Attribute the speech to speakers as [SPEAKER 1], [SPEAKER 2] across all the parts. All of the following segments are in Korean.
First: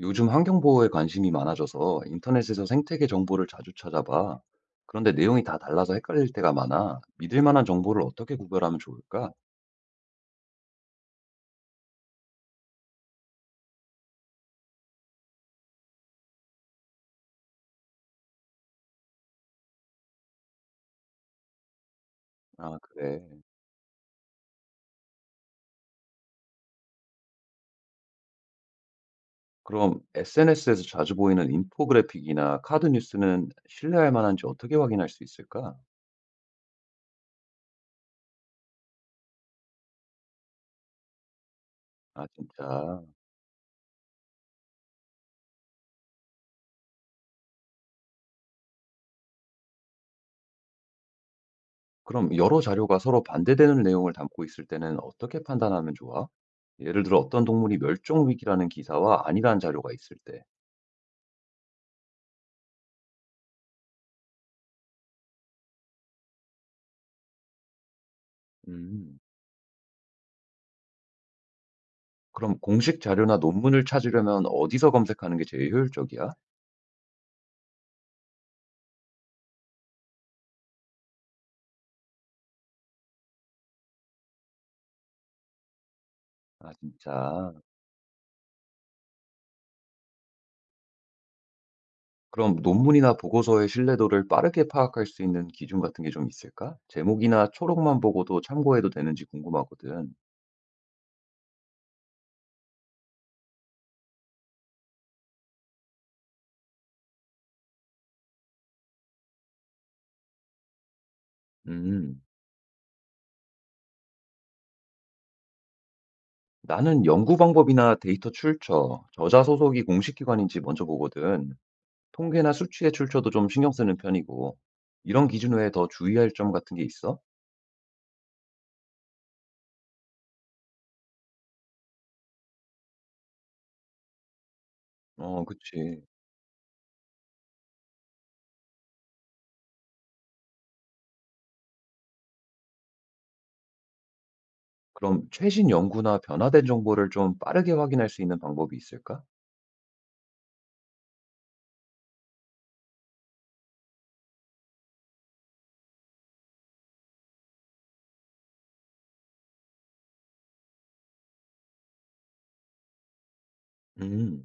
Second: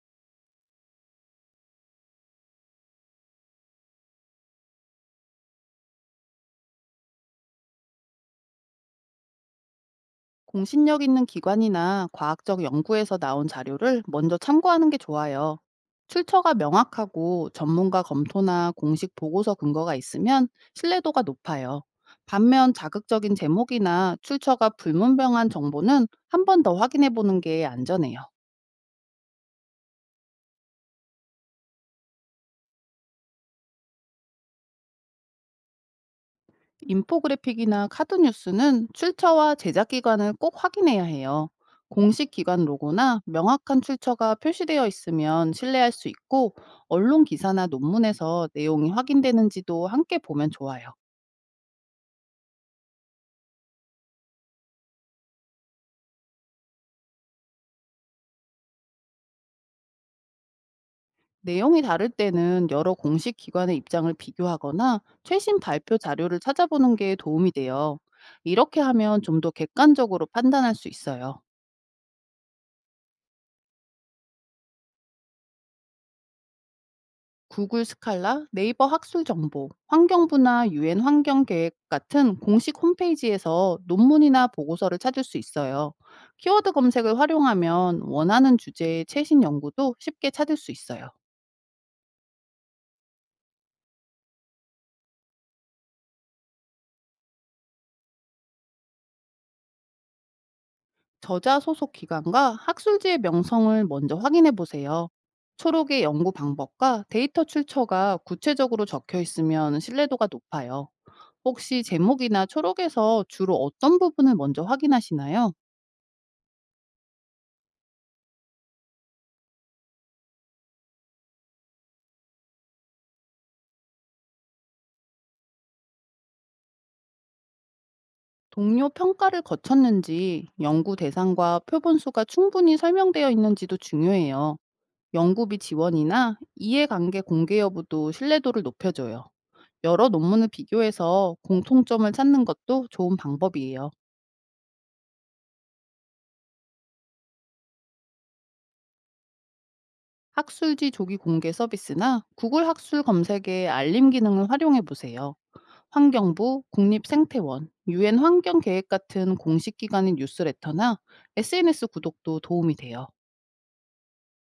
[SPEAKER 1] 요즘 환경 보호에 관심이 많아져서 인터넷에서 생태계 정보를 자주 찾아봐. 그런데 내용이 다 달라서 헷갈릴 때가 많아. 믿을 만한 정보를 어떻게 구별하면 좋을까?
[SPEAKER 2] 공신력 있는 기관이나 과학적 연구에서 나온 자료를 먼저 참고하는 게 좋아요. 출처가 명확하고 전문가 검토나 공식 보고서 근거가 있으면 신뢰도가 높아요. 반면
[SPEAKER 1] 아, 그래.
[SPEAKER 2] 자극적인 제목이나 출처가 불문명한 정보는 한 번 더 확인해 보는 게 안전해요.
[SPEAKER 1] 그럼 SNS에서 자주 보이는 인포그래픽이나 카드 뉴스는 신뢰할 만한지 어떻게 확인할 수 있을까?
[SPEAKER 2] 인포그래픽이나 카드 뉴스는 출처와 제작 기관을 꼭 확인해야 해요.
[SPEAKER 1] 아,
[SPEAKER 2] 공식 기관
[SPEAKER 1] 진짜.
[SPEAKER 2] 로고나 명확한 출처가 표시되어 있으면 신뢰할 수 있고 언론 기사나 논문에서 내용이 확인되는지도 함께 보면 좋아요.
[SPEAKER 1] 그럼 여러 자료가 서로 반대되는 내용을 담고 있을 때는 어떻게 판단하면 좋아? 예를 들어 어떤 동물이 멸종 위기라는 기사와 아니라는 자료가 있을 때.
[SPEAKER 2] 내용이 다를 때는 여러 공식 기관의 입장을 비교하거나 최신 발표 자료를 찾아보는 게 도움이 돼요. 이렇게
[SPEAKER 1] 음.
[SPEAKER 2] 하면 좀 더 객관적으로 판단할 수 있어요.
[SPEAKER 1] 그럼 공식 자료나 논문을 찾으려면 어디서 검색하는 게 제일 효율적이야?
[SPEAKER 2] 구글 스칼라, 네이버 학술 정보, 환경부나 유엔 환경 계획 같은 공식 홈페이지에서 논문이나 보고서를 찾을 수 있어요.
[SPEAKER 1] 아,
[SPEAKER 2] 키워드 검색을
[SPEAKER 1] 진짜.
[SPEAKER 2] 활용하면 원하는 주제의 최신 연구도 쉽게 찾을 수 있어요.
[SPEAKER 1] 그럼 논문이나 보고서의 신뢰도를 빠르게 파악할 수 있는 기준 같은 게 좀 있을까? 제목이나 초록만 보고도 참고해도 되는지 궁금하거든.
[SPEAKER 2] 저자 소속 기관과 학술지의 명성을 먼저 확인해 보세요. 초록의 연구 방법과 데이터 출처가 구체적으로 적혀 있으면 신뢰도가 높아요. 혹시
[SPEAKER 1] 음,
[SPEAKER 2] 제목이나 초록에서 주로 어떤 부분을 먼저 확인하시나요?
[SPEAKER 1] 나는 연구 방법이나 데이터 출처, 저자 소속이 공식 기관인지 먼저 보거든. 통계나 수치의 출처도 좀 신경 쓰는 편이고. 이런 기준 외에 더 주의할 점 같은 게 있어?
[SPEAKER 2] 동료 평가를 거쳤는지 연구 대상과 표본 수가 충분히 설명되어 있는지도 중요해요.
[SPEAKER 1] 어,
[SPEAKER 2] 연구비
[SPEAKER 1] 그치.
[SPEAKER 2] 지원이나 이해관계 공개 여부도 신뢰도를 높여줘요. 여러 논문을 비교해서 공통점을 찾는 것도 좋은 방법이에요.
[SPEAKER 1] 그럼 최신 연구나 변화된 정보를 좀 빠르게 확인할 수 있는 방법이 있을까?
[SPEAKER 2] 학술지 조기 공개 서비스나 구글 학술 검색의 알림 기능을 활용해 보세요. 환경부, 국립생태원, 유엔 환경계획 같은 공식 기관의 뉴스레터나 SNS 구독도 도움이 돼요.
[SPEAKER 1] 음,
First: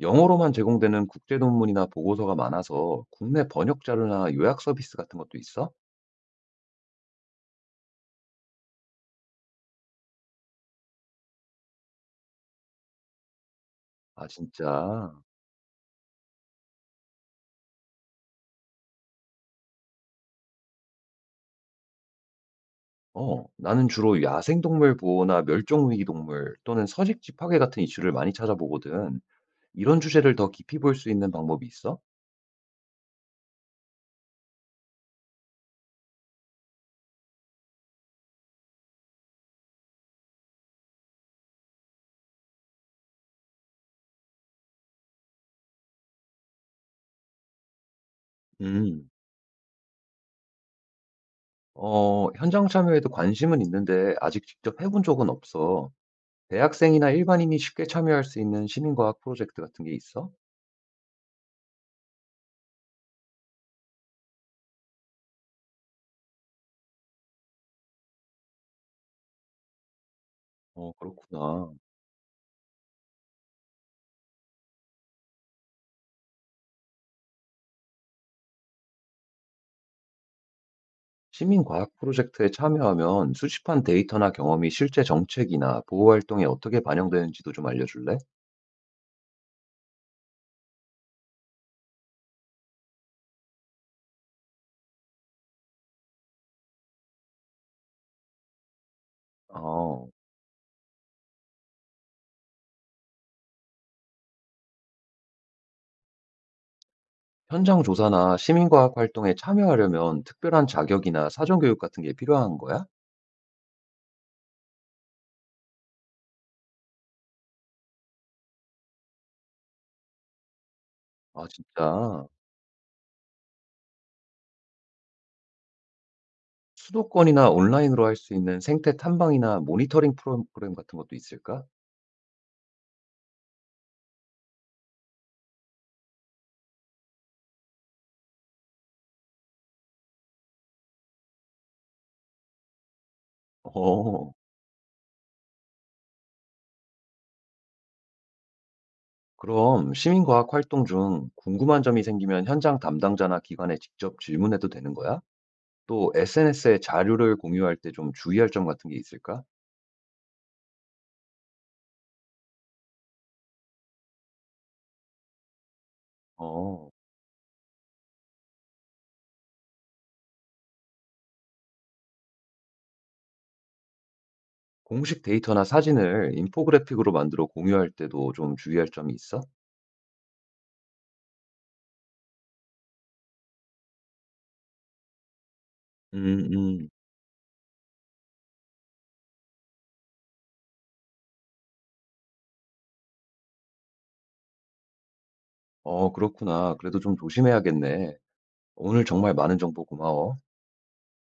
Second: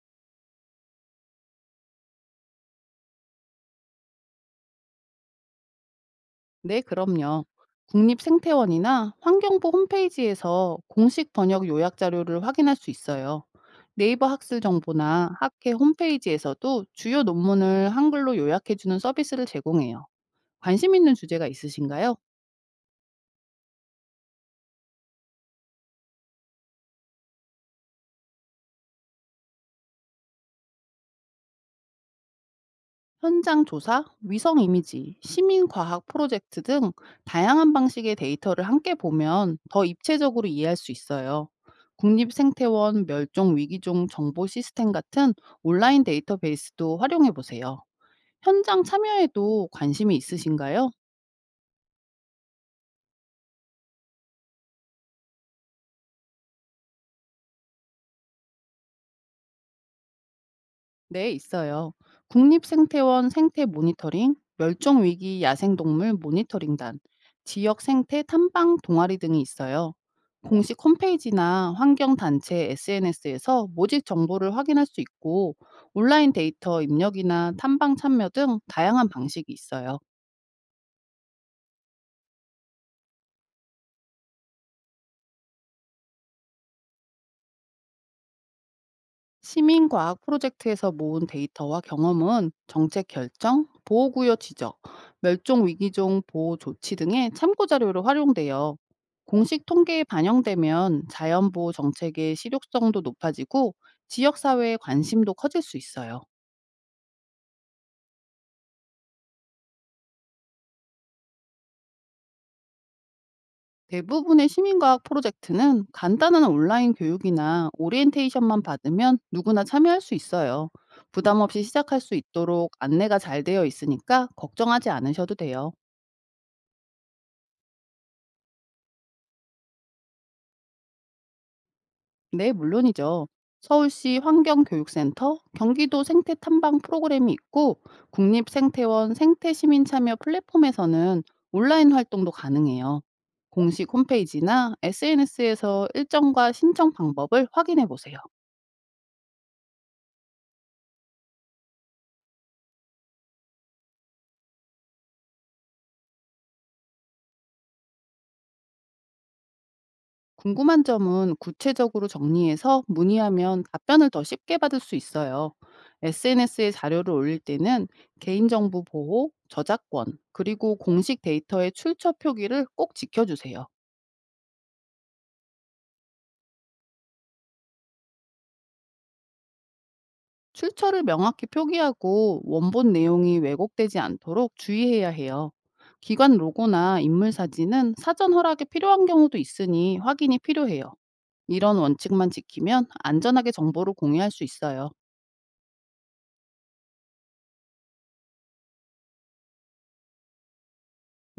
[SPEAKER 1] 영어로만 제공되는 국제 논문이나 보고서가 많아서 국내 번역 자료나 요약 서비스 같은 것도 있어?
[SPEAKER 2] 네, 그럼요. 국립생태원이나 환경부 홈페이지에서 공식 번역 요약 자료를 확인할 수 있어요.
[SPEAKER 1] 아,
[SPEAKER 2] 네이버 학술
[SPEAKER 1] 진짜.
[SPEAKER 2] 정보나 학회 홈페이지에서도 주요 논문을 한글로 요약해주는 서비스를 제공해요. 관심 있는 주제가 있으신가요?
[SPEAKER 1] 어, 나는 주로 야생동물 보호나 멸종위기 동물 또는 서식지 파괴 같은 이슈를 많이 찾아보거든. 이런 주제를 더 깊이 볼 수 있는 방법이 있어?
[SPEAKER 2] 현장 조사, 위성 이미지, 시민 과학 프로젝트 등 다양한 방식의 데이터를 함께 보면 더 입체적으로 이해할 수 있어요. 국립생태원, 멸종위기종 정보 시스템 같은 온라인 데이터베이스도 활용해 보세요. 현장
[SPEAKER 1] 음.
[SPEAKER 2] 참여에도 관심이 있으신가요?
[SPEAKER 1] 어, 현장 참여에도 관심은 있는데 아직 직접 해본 적은 없어. 대학생이나 일반인이 쉽게 참여할 수 있는 시민과학 프로젝트 같은 게 있어?
[SPEAKER 2] 네, 있어요. 국립생태원 생태 모니터링, 멸종위기 야생동물 모니터링단, 지역 생태 탐방 동아리 등이 있어요. 공식
[SPEAKER 1] 어, 그렇구나.
[SPEAKER 2] 홈페이지나 환경단체 SNS에서 모집 정보를 확인할 수 있고, 온라인 데이터 입력이나 탐방 참여 등 다양한 방식이 있어요.
[SPEAKER 1] 시민과학 프로젝트에 참여하면 수집한 데이터나 경험이 실제 정책이나 보호활동에 어떻게 반영되는지도 좀 알려줄래?
[SPEAKER 2] 시민과학 프로젝트에서 모은 데이터와 경험은 정책 결정, 보호구역 지적, 멸종위기종 보호 조치 등의 참고자료로 활용돼요. 공식 통계에
[SPEAKER 1] 어,
[SPEAKER 2] 반영되면 자연보호 정책의 실효성도 높아지고 지역사회의 관심도 커질 수 있어요.
[SPEAKER 1] 현장 조사나 시민과학 활동에 참여하려면 특별한 자격이나 사전교육 같은 게 필요한 거야?
[SPEAKER 2] 대부분의 시민과학 프로젝트는 간단한 온라인 교육이나 오리엔테이션만 받으면 누구나 참여할 수 있어요. 부담
[SPEAKER 1] 아,
[SPEAKER 2] 없이 시작할 수
[SPEAKER 1] 진짜.
[SPEAKER 2] 있도록 안내가 잘 되어 있으니까 걱정하지 않으셔도 돼요.
[SPEAKER 1] 수도권이나 온라인으로 할 수 있는 생태 탐방이나 모니터링 프로그램 같은 것도 있을까?
[SPEAKER 2] 네, 물론이죠. 서울시 환경교육센터, 경기도 생태 탐방 프로그램이 있고, 국립생태원 생태시민참여 플랫폼에서는 온라인 활동도 가능해요. 공식
[SPEAKER 1] 어,
[SPEAKER 2] 홈페이지나 SNS에서 일정과 신청 방법을 확인해 보세요.
[SPEAKER 1] 그럼 시민과학 활동 중 궁금한 점이 생기면 현장 담당자나 기관에 직접 질문해도 되는 거야? 또 SNS에 자료를 공유할 때 좀 주의할 점 같은 게 있을까?
[SPEAKER 2] 궁금한 점은 구체적으로 정리해서 문의하면 답변을 더 쉽게 받을 수 있어요. SNS에
[SPEAKER 1] 어,
[SPEAKER 2] 자료를 올릴 때는 개인정보 보호, 저작권, 그리고 공식 데이터의 출처 표기를 꼭 지켜주세요.
[SPEAKER 1] 공식 데이터나 사진을 인포그래픽으로 만들어 공유할 때도 좀 주의할 점이 있어?
[SPEAKER 2] 출처를 명확히 표기하고 원본 내용이 왜곡되지 않도록 주의해야 해요. 기관
[SPEAKER 1] 음, 음.
[SPEAKER 2] 로고나 인물 사진은 사전 허락이 필요한 경우도 있으니 확인이 필요해요. 이런 원칙만 지키면 안전하게 정보를 공유할 수 있어요.
[SPEAKER 1] 어, 그렇구나. 그래도 좀 조심해야겠네. 오늘 정말 많은 정보 고마워.